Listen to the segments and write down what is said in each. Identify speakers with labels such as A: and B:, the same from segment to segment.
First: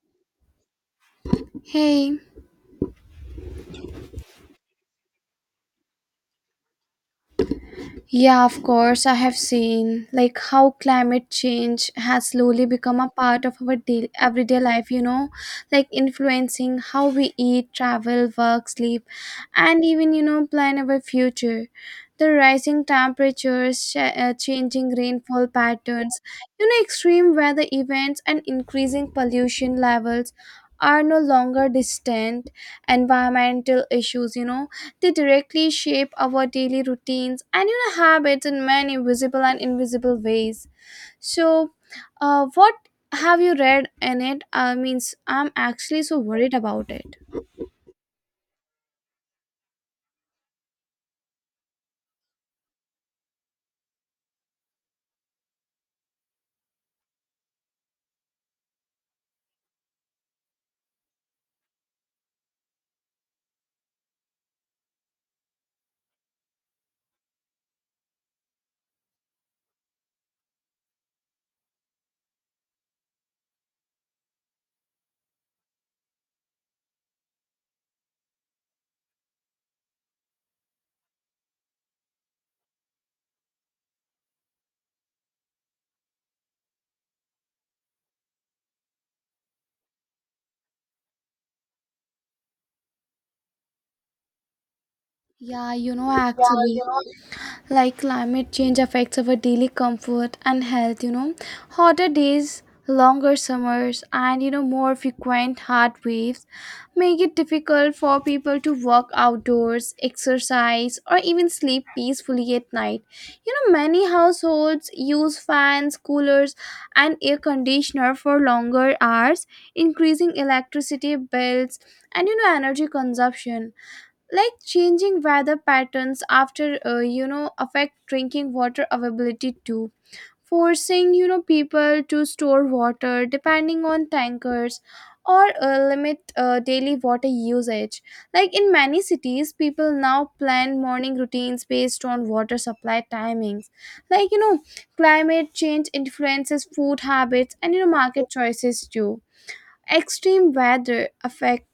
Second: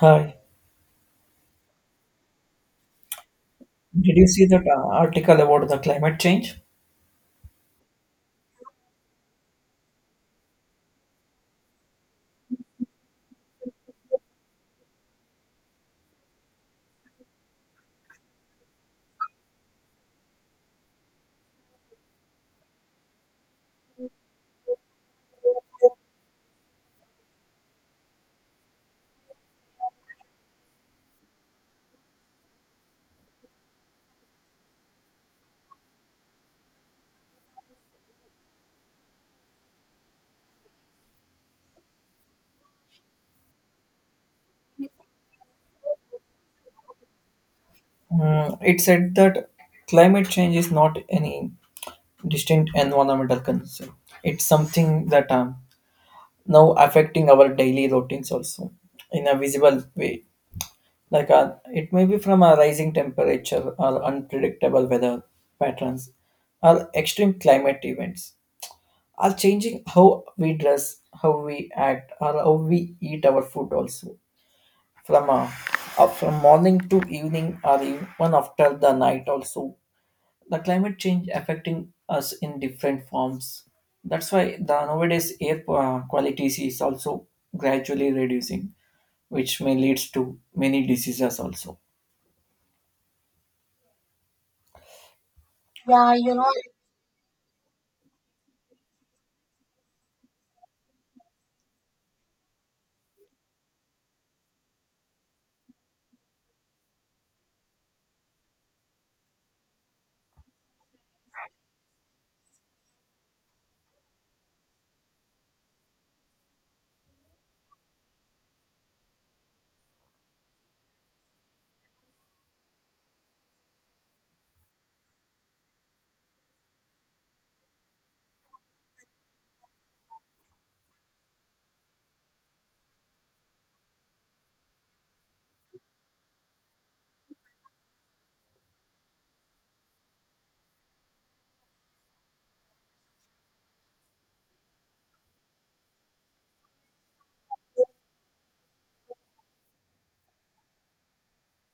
A: Hi.
B: Hey,
A: Did you see that article about the climate change?
B: yeah, of course, I have seen like how climate change has slowly become a part of our daily, everyday life, like influencing how we eat, travel, work, sleep, and even, plan our future. The rising temperatures, changing rainfall patterns, extreme weather events, and increasing pollution levels are no longer distant environmental issues. They directly shape our daily routines and habits in many visible and invisible ways. So, what have you read in it? Means I'm actually so worried about it.
A: Mm, it said that climate change is not any distinct environmental concern. It's something that now affecting our daily routines also in a visible way. Like it may be from a rising temperature or unpredictable weather patterns or extreme climate events are changing how we dress, how we act, or how we eat our food also from up from morning to evening or even after the night also the climate change affecting us in different forms. That's why the nowadays air quality is also gradually reducing, which may leads to many diseases also.
B: Yeah,
A: Yeah,
B: yeah,
A: you know,
B: actually, like climate change affects our daily comfort and health. Hotter days, longer summers, and more frequent heat waves make it difficult for people to walk outdoors, exercise, or even sleep peacefully at night. Many households use fans, coolers, and air conditioner for longer hours, increasing electricity bills and energy consumption. Like changing weather patterns after affect drinking water availability too, forcing people to store water, depending on tankers, or limit daily water usage. Like in many cities, people now plan morning routines based on water supply timings. Like you know climate change influences food habits and market choices too. Extreme weather affect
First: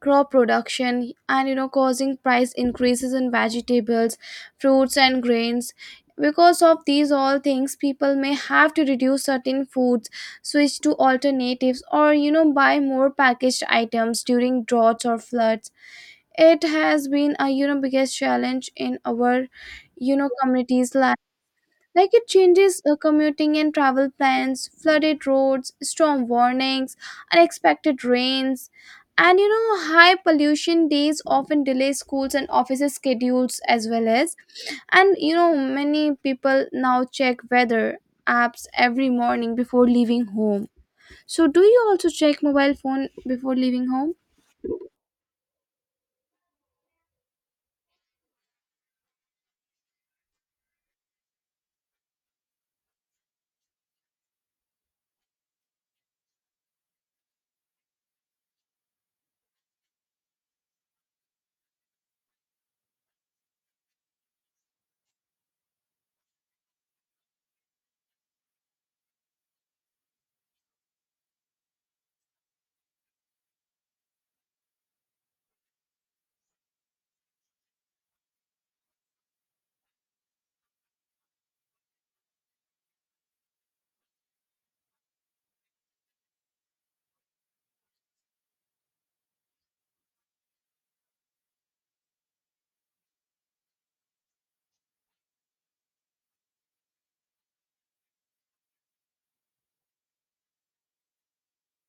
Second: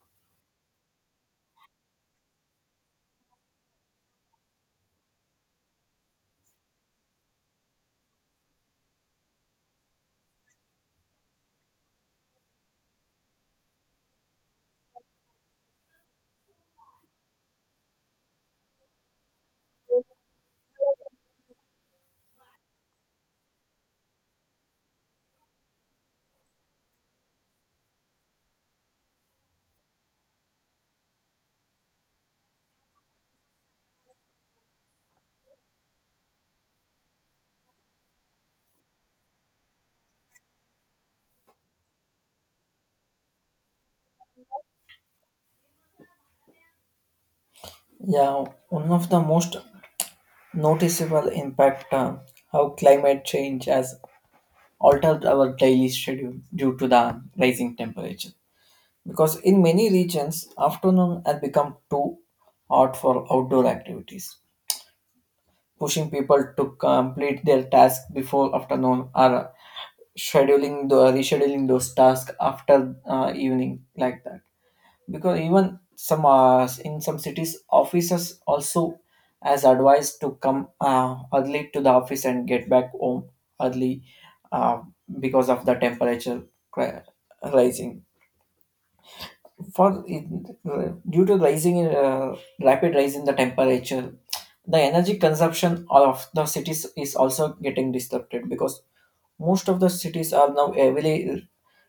B: crop production and causing price increases in vegetables, fruits, and grains. Because of these all things, people may have to reduce certain foods, switch to alternatives, or buy more packaged items during droughts or floods. It has been a biggest challenge in our communities. Like it changes commuting and travel plans, flooded roads, storm warnings, unexpected rains, and high pollution days often delay schools and offices' schedules as well as. And many people now check weather apps every morning before leaving home. So, do you also check mobile phone before leaving home?
A: yeah, one of the most noticeable impact, how climate change has altered our daily schedule due to the rising temperature. Because in many regions, afternoon had become too hot for outdoor activities, pushing people to complete their tasks before afternoon or scheduling the rescheduling those tasks after evening like that. Because even some in some cities, officers also as advised to come early to the office and get back home early, uh, because of the temperature cri- rising, for due to rising in, rapid rise in the temperature, the energy consumption of the cities is also getting disrupted because most of the cities are now heavily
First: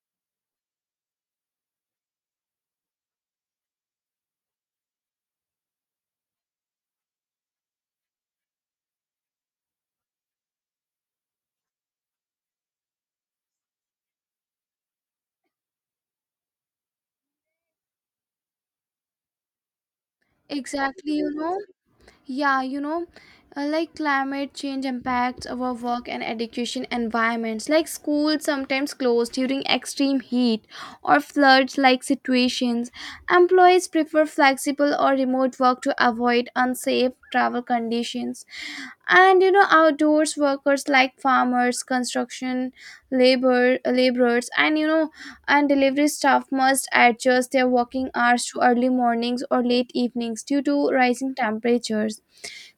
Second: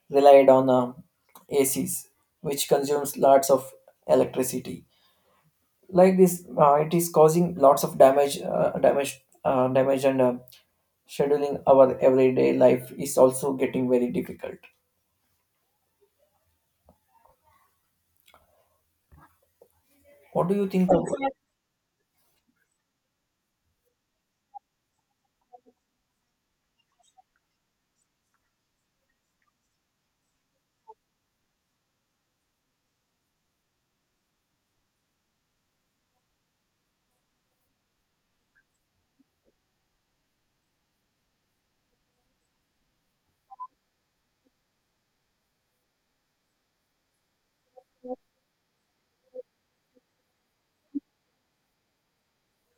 A: relied on acs, which consumes lots of electricity. Like this it is causing lots of damage, and scheduling our everyday life is also getting very difficult. What do you think of?
B: Exactly, yeah, like climate change impacts our work and education environments, like schools sometimes closed during extreme heat or floods like situations. Employees prefer flexible or remote work to avoid unsafe travel conditions. And outdoors workers like farmers, construction laborers, and delivery staff must adjust their working hours to early mornings or late evenings due to rising temperatures.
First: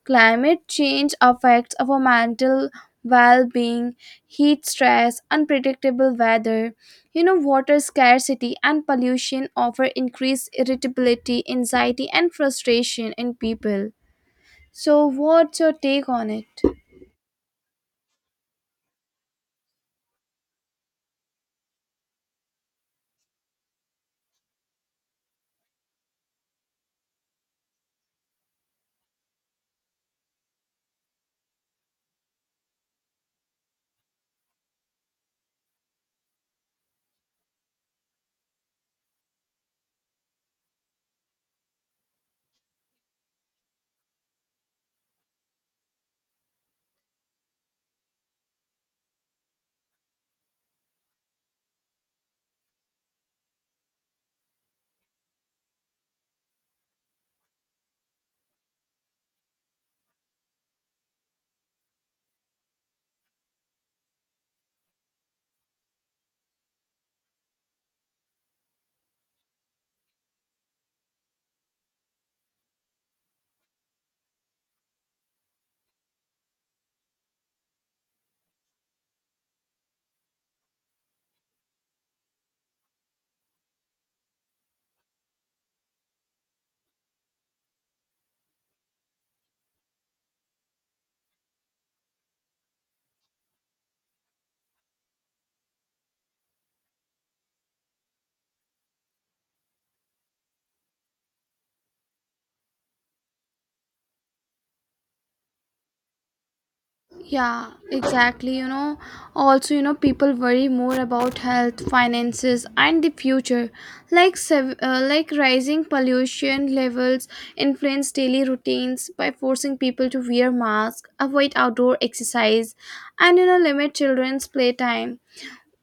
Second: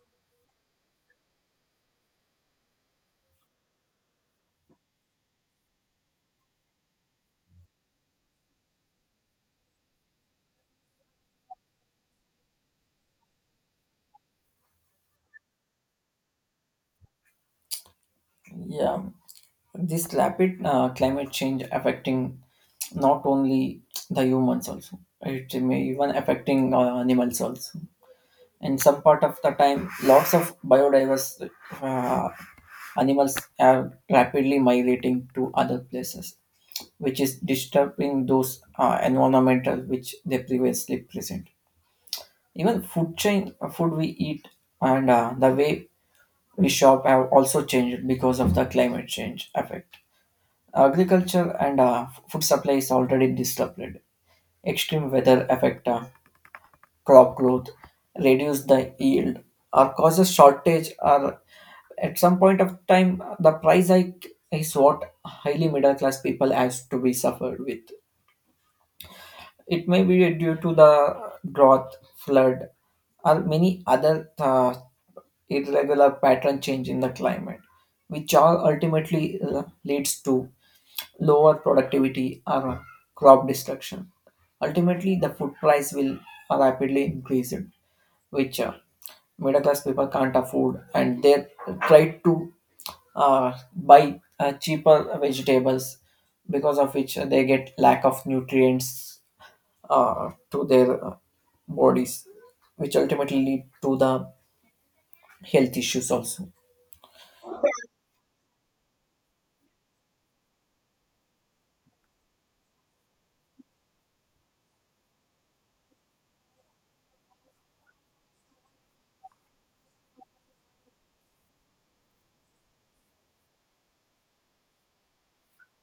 B: Climate change affects our mental well being, heat stress, unpredictable weather. Water scarcity and pollution offer increased irritability, anxiety, and frustration in people. So, what's your take on it?
A: Yeah, this rapid climate change affecting not only the humans, also it may even affecting animals also, and some part of the time lots of biodiverse uh, animals are rapidly migrating to other places, which is disturbing those environmental which they previously present. Even food chain, food we eat and the way we shop have also changed because of the climate change effect. Agriculture and food supply is already disrupted. Extreme weather affect crop growth, reduce the yield, or causes shortage. Or at some point of time, the price hike is what highly middle class people has to be suffered with. It may be due to the drought, flood, or many other irregular pattern change in the climate, which all ultimately leads to lower productivity, or crop destruction. Ultimately, the food price will rapidly increase, which middle class people can't afford, and they try to buy cheaper vegetables, because of which they get lack of nutrients to their bodies, which ultimately lead to the health issues also.
B: Yeah, exactly. Also, people worry more about health, finances, and the future. Like, like rising pollution levels influence daily routines by forcing people to wear masks, avoid outdoor exercise, and limit children's playtime.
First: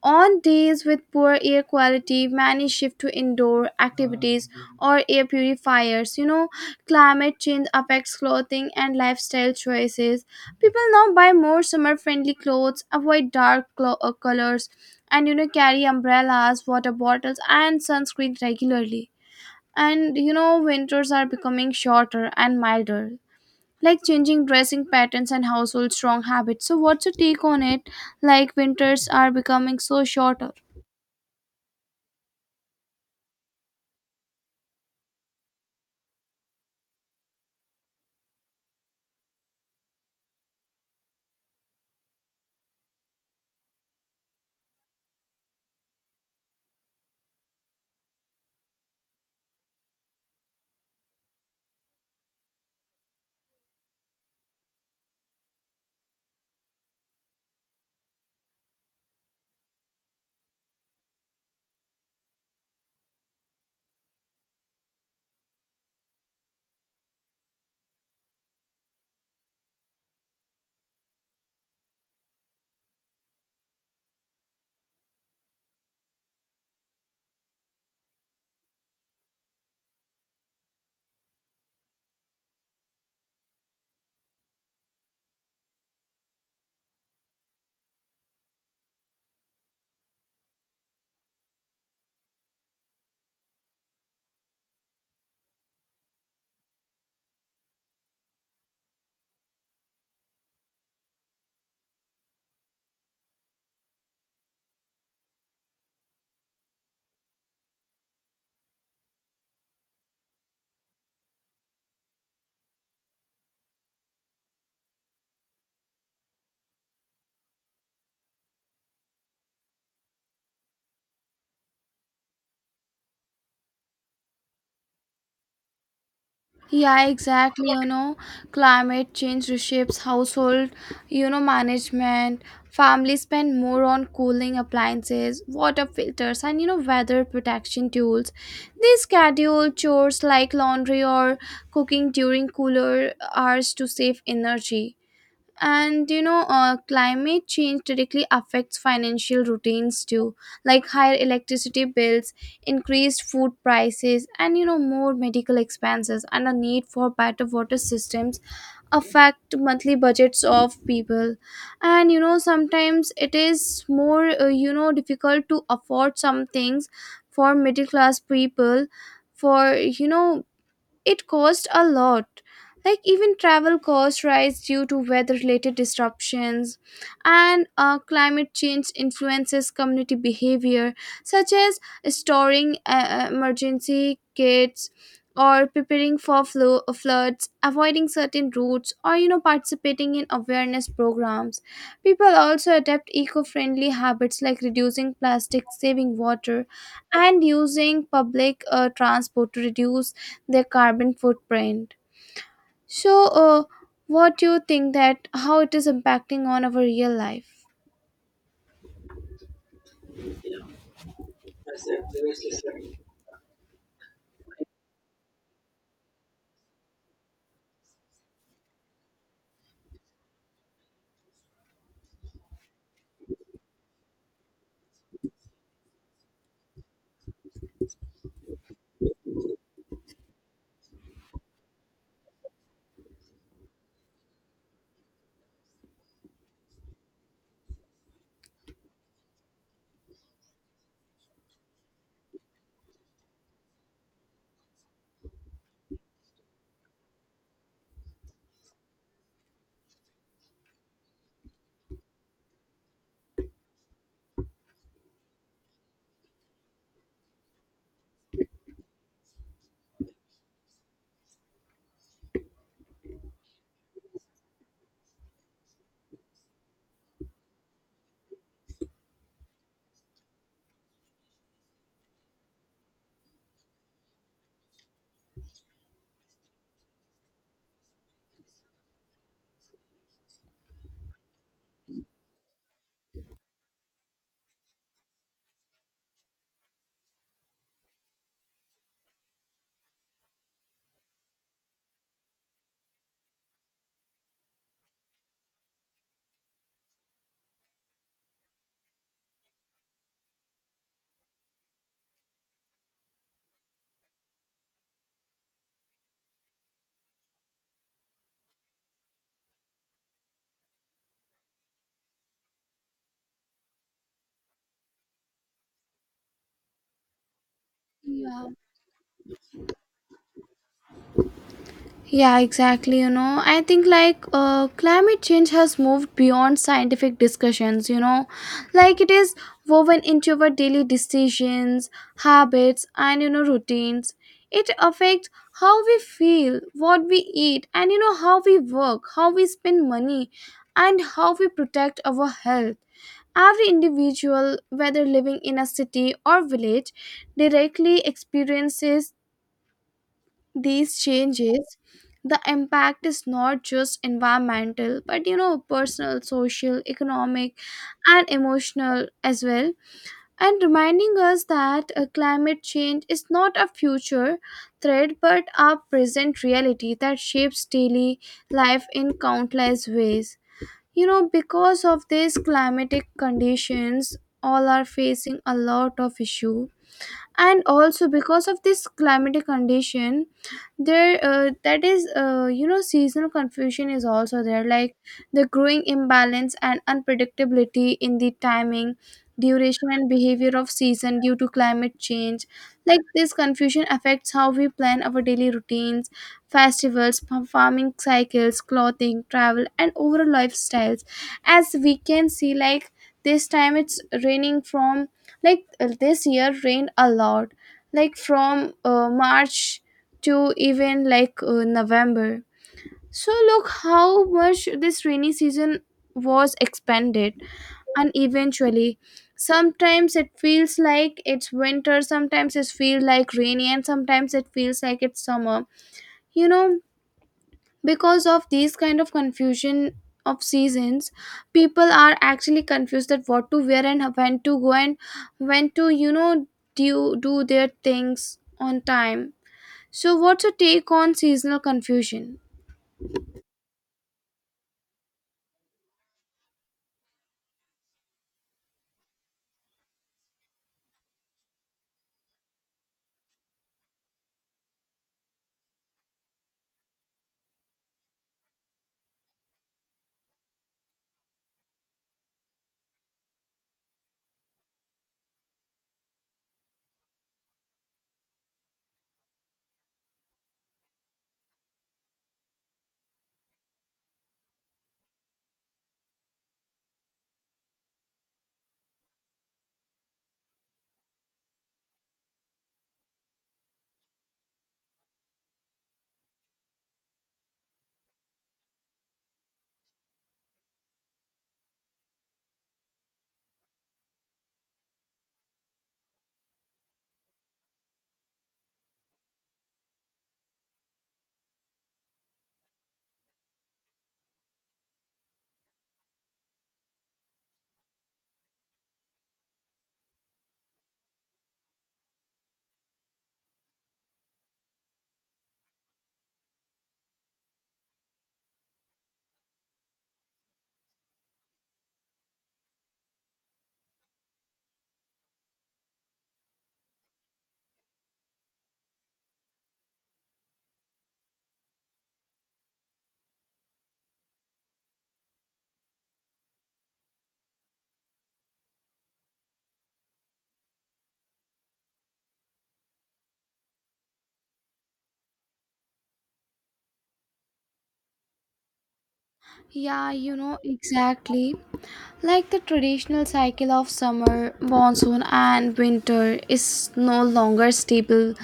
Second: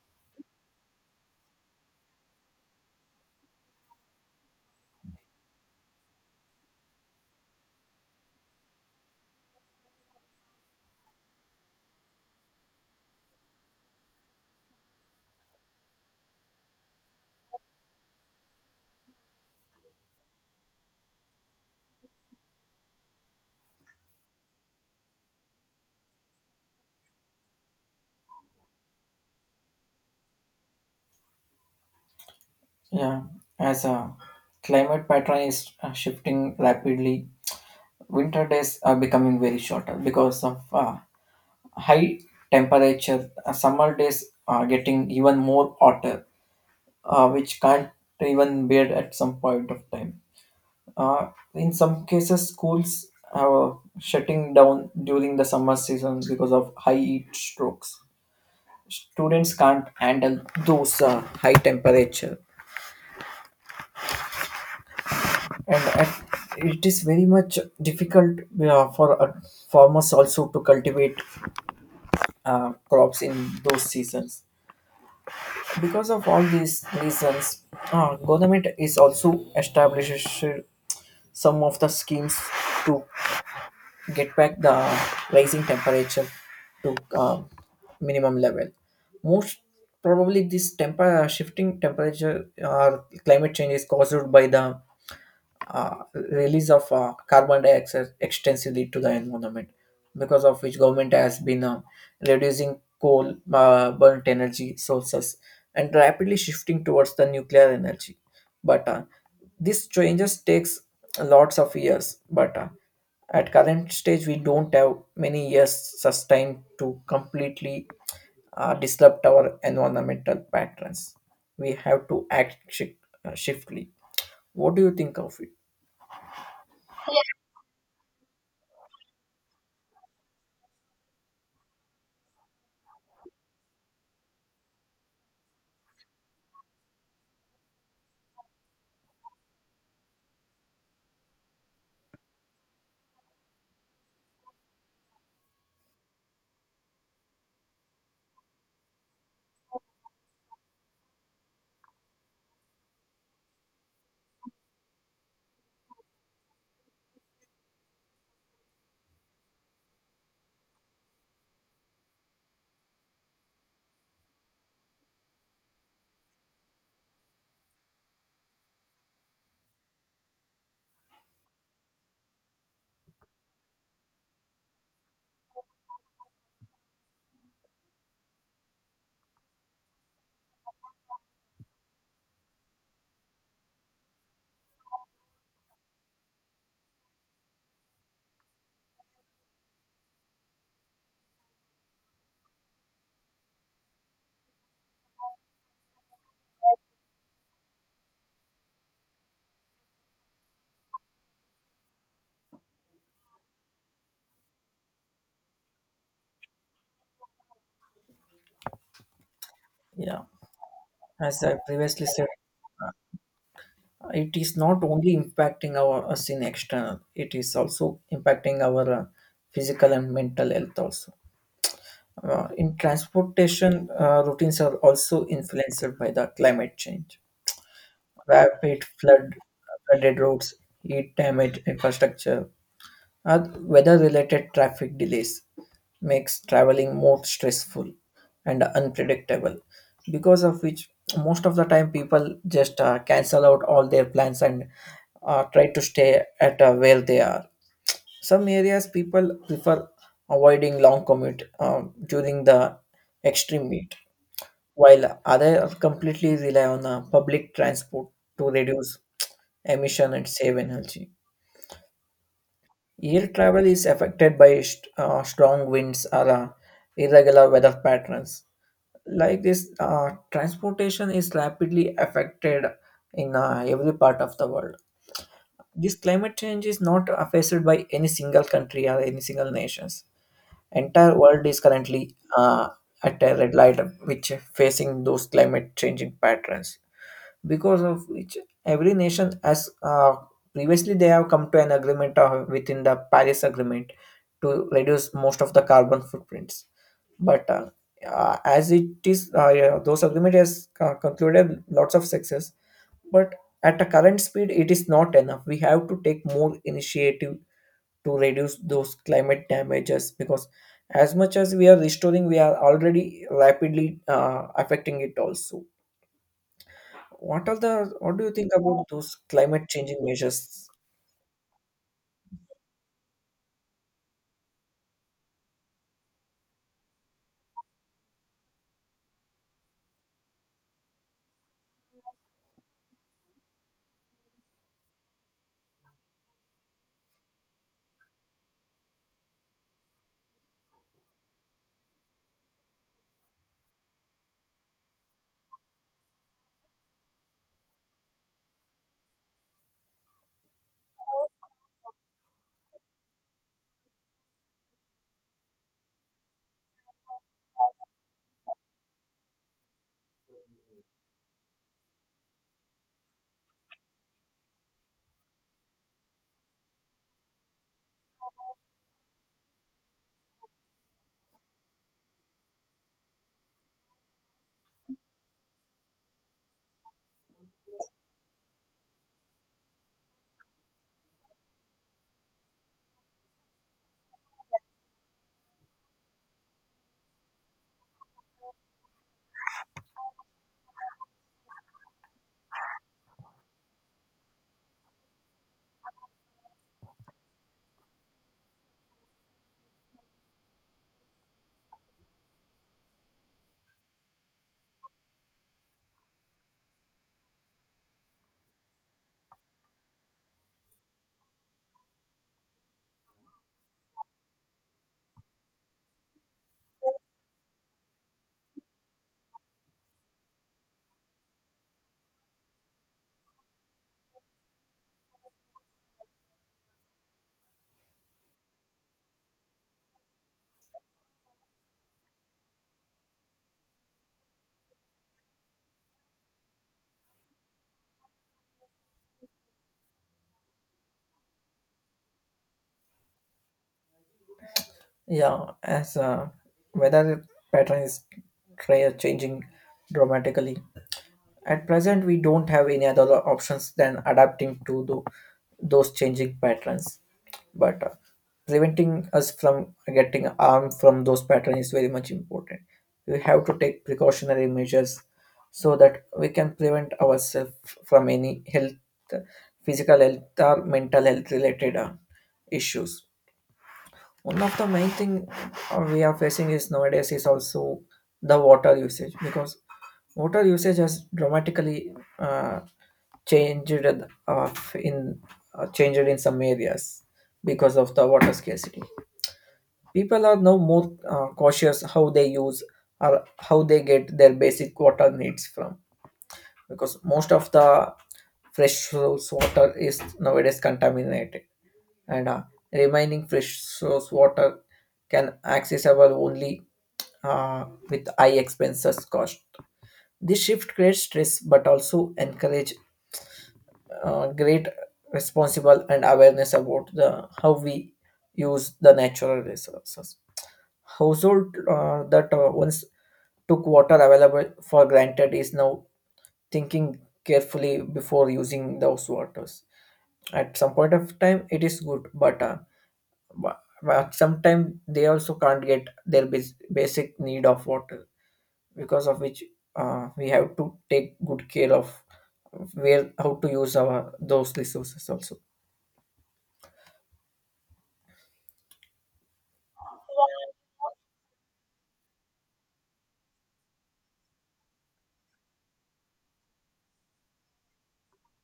B: On days with poor air quality, many shift to indoor activities or air purifiers. Climate change affects clothing and lifestyle choices. People now buy more summer friendly clothes, avoid dark colors, and carry umbrellas, water bottles, and sunscreen regularly. And winters are becoming shorter and milder, like changing dressing patterns and household strong habits. So, what's your take on it? Like, winters are becoming so shorter.
A: Yeah, as a climate pattern is shifting rapidly, winter days are becoming very shorter because of high temperature. Summer days are getting even more hotter, which can't even bear at some point of time. Uh, in some cases, schools are shutting down during the summer season because of high heat strokes. Students can't handle those high temperature, and at, it is very much difficult for farmers also to cultivate crops in those seasons. Because of all these reasons, government is also established some of the schemes to get back the rising temperature to minimum level. Most probably, this temper shifting temperature or climate change is caused by the uh, release of carbon dioxide extensively to the environment, because of which government has been reducing coal burnt energy sources and rapidly shifting towards the nuclear energy. But this changes takes lots of years, but at current stage we don't have many years sustained to completely disrupt our environmental patterns. We have to act shiftly. What do you think of it?
B: Yeah, exactly. Climate change reshapes household management. Families spend more on cooling appliances, water filters, and weather protection tools. They schedule chores like laundry or cooking during cooler hours to save energy. And climate change directly affects financial routines too, like higher electricity bills, increased food prices, and more medical expenses, and the need for better water systems affect monthly budgets of people. And sometimes it is more difficult to afford some things for middle class people. For it cost a lot. Like even travel costs rise due to weather related disruptions. And climate change influences community behavior, such as storing emergency kits or preparing for floods, avoiding certain routes, or participating in awareness programs. People also adapt eco-friendly habits like reducing plastic, saving water, and using public transport to reduce their carbon footprint. So, what do you think that how it is impacting on our real life?
A: Yeah, as I previously said, it is not only impacting our us in external; it is also impacting our physical and mental health also. In transportation, routines are also influenced by the climate change. Rapid flood, flooded roads, heat damage infrastructure, our weather-related traffic delays makes traveling more stressful and unpredictable, because of which most of the time people just cancel out all their plans and try to stay at where they are. Some areas people prefer avoiding long commute during the extreme heat, while others completely rely on public transport to reduce emission and save energy. Air travel is affected by strong winds or irregular weather patterns. Like this, transportation is rapidly affected in every part of the world. This climate change is not affected by any single country or any single nations. Entire world is currently at a red light, which facing those climate changing patterns, because of which every nation as previously they have come to an agreement within the Paris agreement to reduce most of the carbon footprints. But as it is yeah, those agreement has concluded lots of success, but at a current speed it is not enough. We have to take more initiative to reduce those climate damages, because as much as we are restoring we are already rapidly affecting it also. What are the what do you
B: Yeah.
A: think about those climate changing measures?
B: Yeah, exactly. I think like climate change has moved beyond scientific discussions, like it is woven into our daily decisions, habits, and routines. It affects how we feel, what we eat, and how we work, how we spend money, and how we protect our health. Every individual, whether living in a city or village, directly experiences these changes. The impact is not just environmental but personal, social, economic, and emotional as well, and reminding us that climate change is not a future threat but a present reality that shapes daily life in countless ways. Because of these climatic conditions, all are facing a lot of issue. And also because of this climatic condition, there that is seasonal confusion is also there. Like the growing imbalance and unpredictability in the timing, duration, and behavior of season due to climate change, like this confusion affects how we plan our daily routines, festivals, farming cycles, clothing, travel, and overall lifestyles. As we can see, like this time it's raining from, like this year rained a lot, like from March to even like November. So look how much this rainy season was expanded. And eventually sometimes it feels like it's winter, sometimes it feels like rainy, and sometimes it feels like it's summer. you know because of these kind of confusion of seasons, people are actually confused that what to wear and when to go, and when to do their things on time. So what's your take on seasonal confusion?
A: Yeah, as weather pattern is changing dramatically, at present, we don't have any other options than adapting to those changing patterns. But preventing us from getting harmed from those patterns is very much important. We have to take precautionary measures so that we can prevent ourselves from any health, physical health or mental health related issues. One of the main thing we are facing is nowadays is also the water usage, because water usage has dramatically uh, changed uh, in changed in some areas because of the water scarcity. People are now more cautious how they use or how they get their basic water needs from, because most of the fresh source water is nowadays contaminated, and remaining fresh source water can accessible only uh, with high expenses cost. This shift creates stress but also encourage great responsible and awareness about the how we use the natural resources. Household that once took water available for granted is now thinking carefully before using those waters. At some point of time, it is good, but but sometimes they also can't get their basic need of water, because of which we have to take good care of where how to use our those resources also.
B: Yeah, exactly. Like the traditional cycle of summer, monsoon, and winter is no longer stable.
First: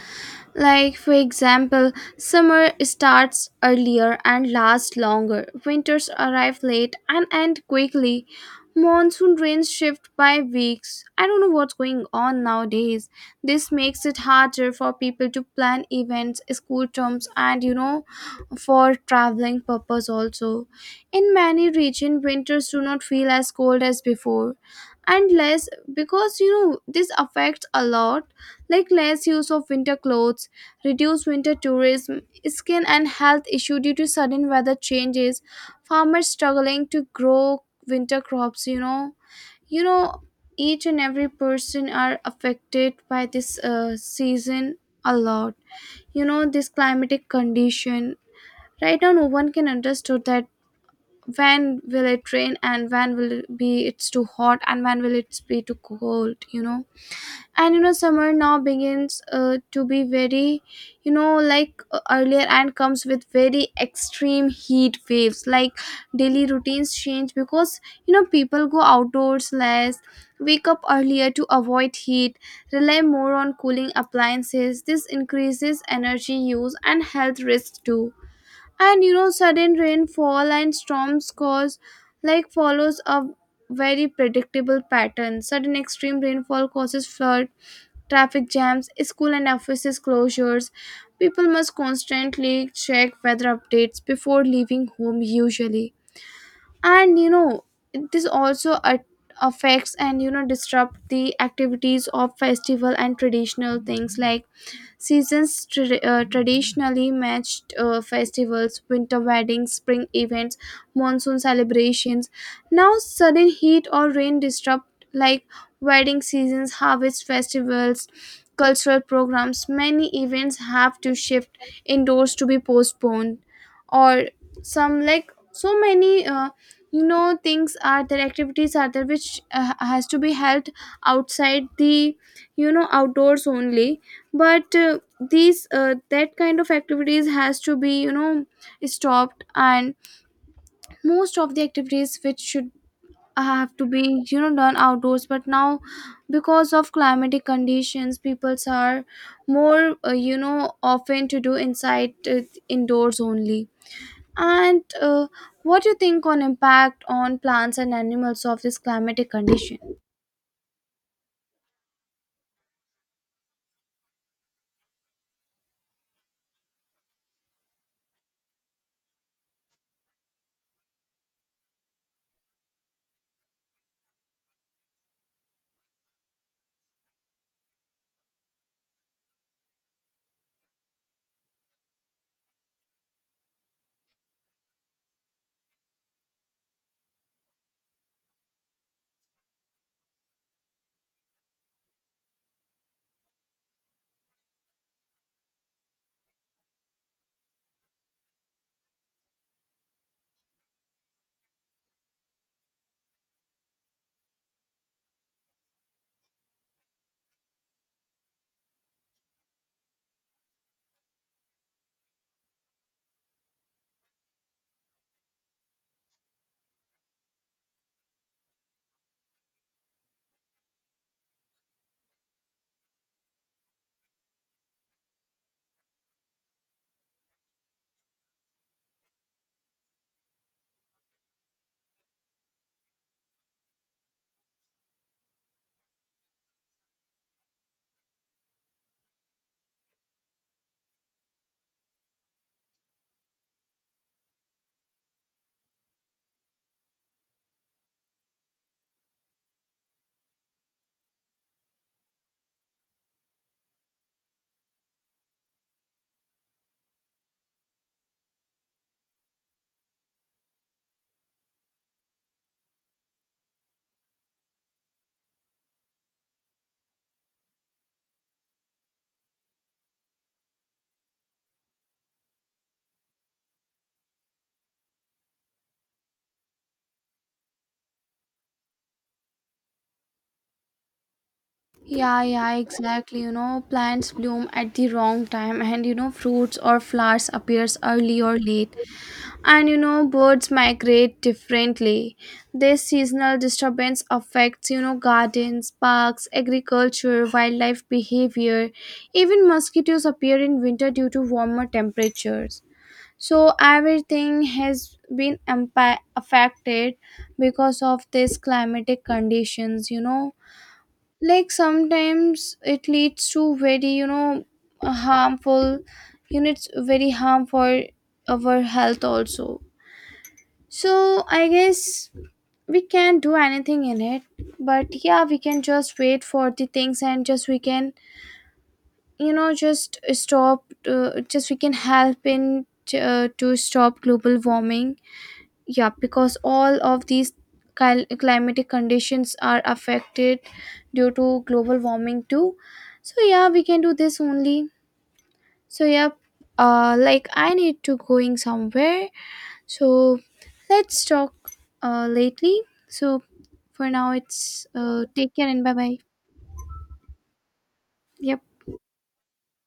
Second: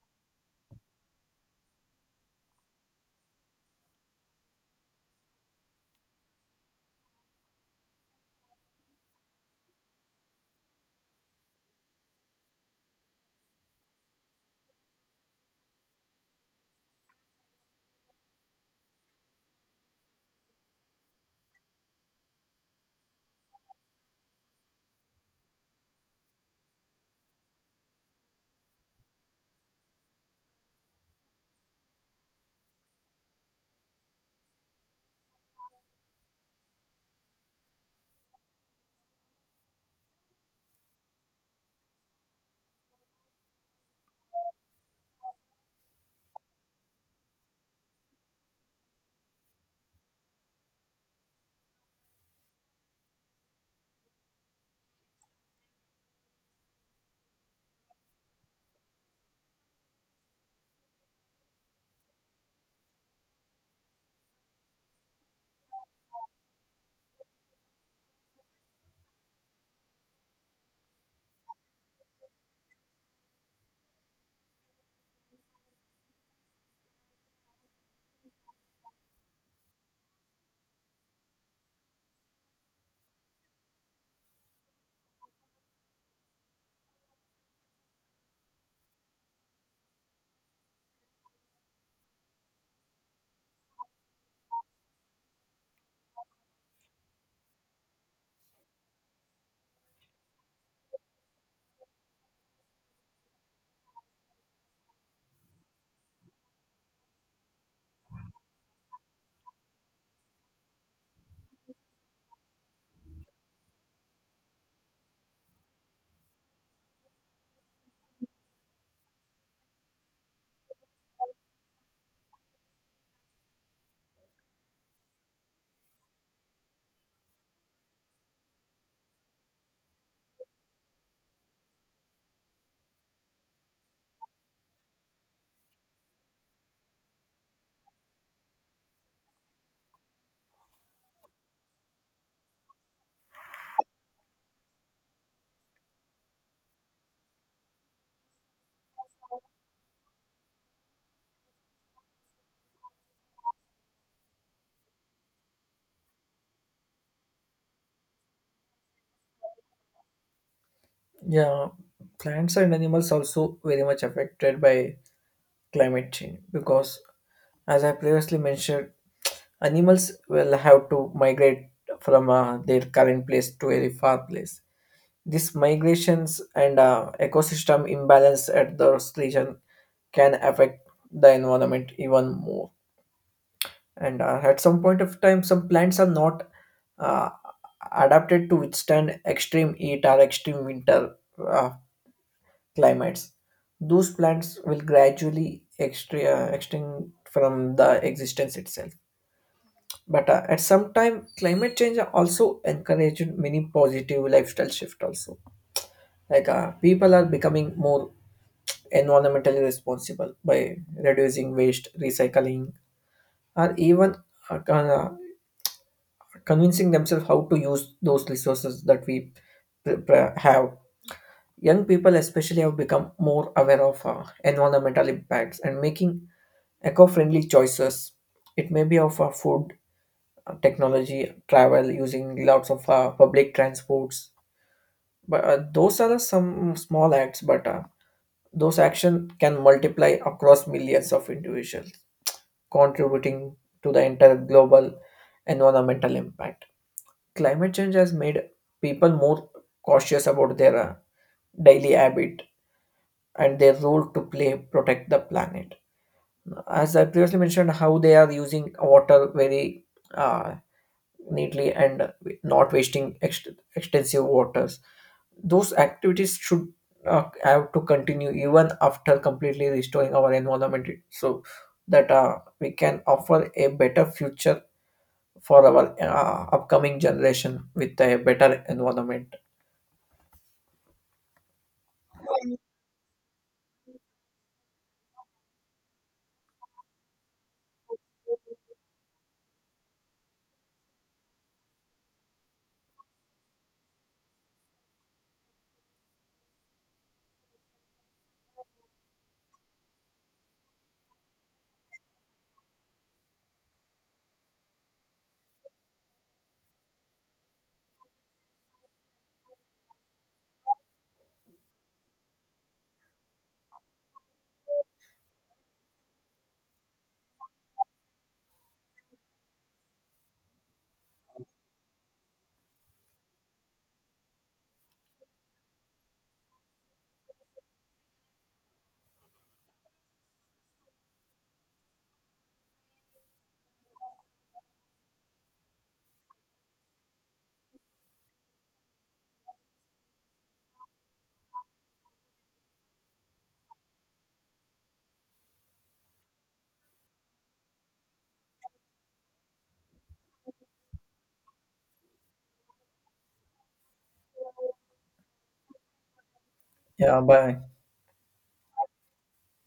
B: Like, for example, summer starts earlier and lasts longer, winters arrive late and end quickly, monsoon rains shift by weeks. I don't know what's going on nowadays. This makes it harder for people to plan events, school terms, and for traveling purpose also. In many regions, winters do not feel as cold as before and less, because this affects a lot, like less use of winter clothes, reduced winter tourism, skin and health issue due to sudden weather changes, farmers struggling to grow winter crops. You know, each and every person are affected by this season a lot. This climatic condition. Right now, no one can understood that when will it rain and when will it be it's too hot and when will it be too cold. And summer now begins to be very like earlier, and comes with very extreme heat waves. Like daily routines change because people go outdoors less, wake up earlier to avoid heat, rely more on cooling appliances. This increases energy use and health risks too. And sudden rainfall and storms cause, like follows a very predictable pattern. Sudden extreme rainfall causes flood, traffic jams, school and offices closures. People must constantly check weather updates before leaving home usually. And this also affects and disrupt the activities of festival and traditional things. Like seasons traditionally matched festivals, winter weddings, spring events, monsoon celebrations. Now, sudden heat or rain disrupt like wedding seasons, harvest festivals, cultural programs. Many events have to shift indoors to be postponed, or some, like so many. Things are there, activities are there which has to be held outside the outdoors only. But these that kind of activities has to be stopped. And most of the activities which should have to be done outdoors, but now because of climatic conditions, peoples are more often to do inside indoors only. And what do you think on impact on plants and animals of this climatic condition?
A: Yeah, plants and animals also very much affected by climate change, because as I previously mentioned animals will have to migrate from their current place to a far place. This migrations and ecosystem imbalance at those region can affect the environment even more. And at some point of time, some plants are not uh, adapted to withstand extreme heat or extreme winter uh, climates. Those plants will gradually extinct from the existence itself. But at some time, climate change also encouraged many positive lifestyle shift also. Like people are becoming more environmentally responsible by reducing waste, recycling, or even uh, con- uh, convincing themselves how to use those resources that we have. Young people, especially, have become more aware of environmental impacts and making eco friendly choices. It may be of food, technology, travel, using lots of public transports. But those are some small acts, but those actions can multiply across millions of individuals, contributing to the entire global environmental impact. Climate change has made people more cautious about their daily habit and their role to play protect the planet. As I previously mentioned, how they are using water very uh, neatly and not wasting extensive waters. Those activities should have to continue even after completely restoring our environment, so that we can offer a better future for our upcoming generation with a better environment.
B: Yeah, yeah, exactly. Plants bloom at the wrong time, and fruits or flowers appears early or late. And birds migrate differently. This seasonal disturbance affects, gardens, parks, agriculture, wildlife behavior. Even mosquitoes appear in winter due to warmer temperatures. So everything has been affected because of these climatic conditions. Like sometimes it leads to very harmful, it's very harm for our health also. So I guess we can't do anything in it, but yeah, we can just wait for the things and just we can just stop just we can help in to stop global warming. Yeah, because all of these climatic conditions are affected due to global warming too. So yeah, we can do this only. So yeah, like I need to going somewhere. So let's talk lately. So for now it's take care and bye bye.
A: Yeah, bye.
B: Yep.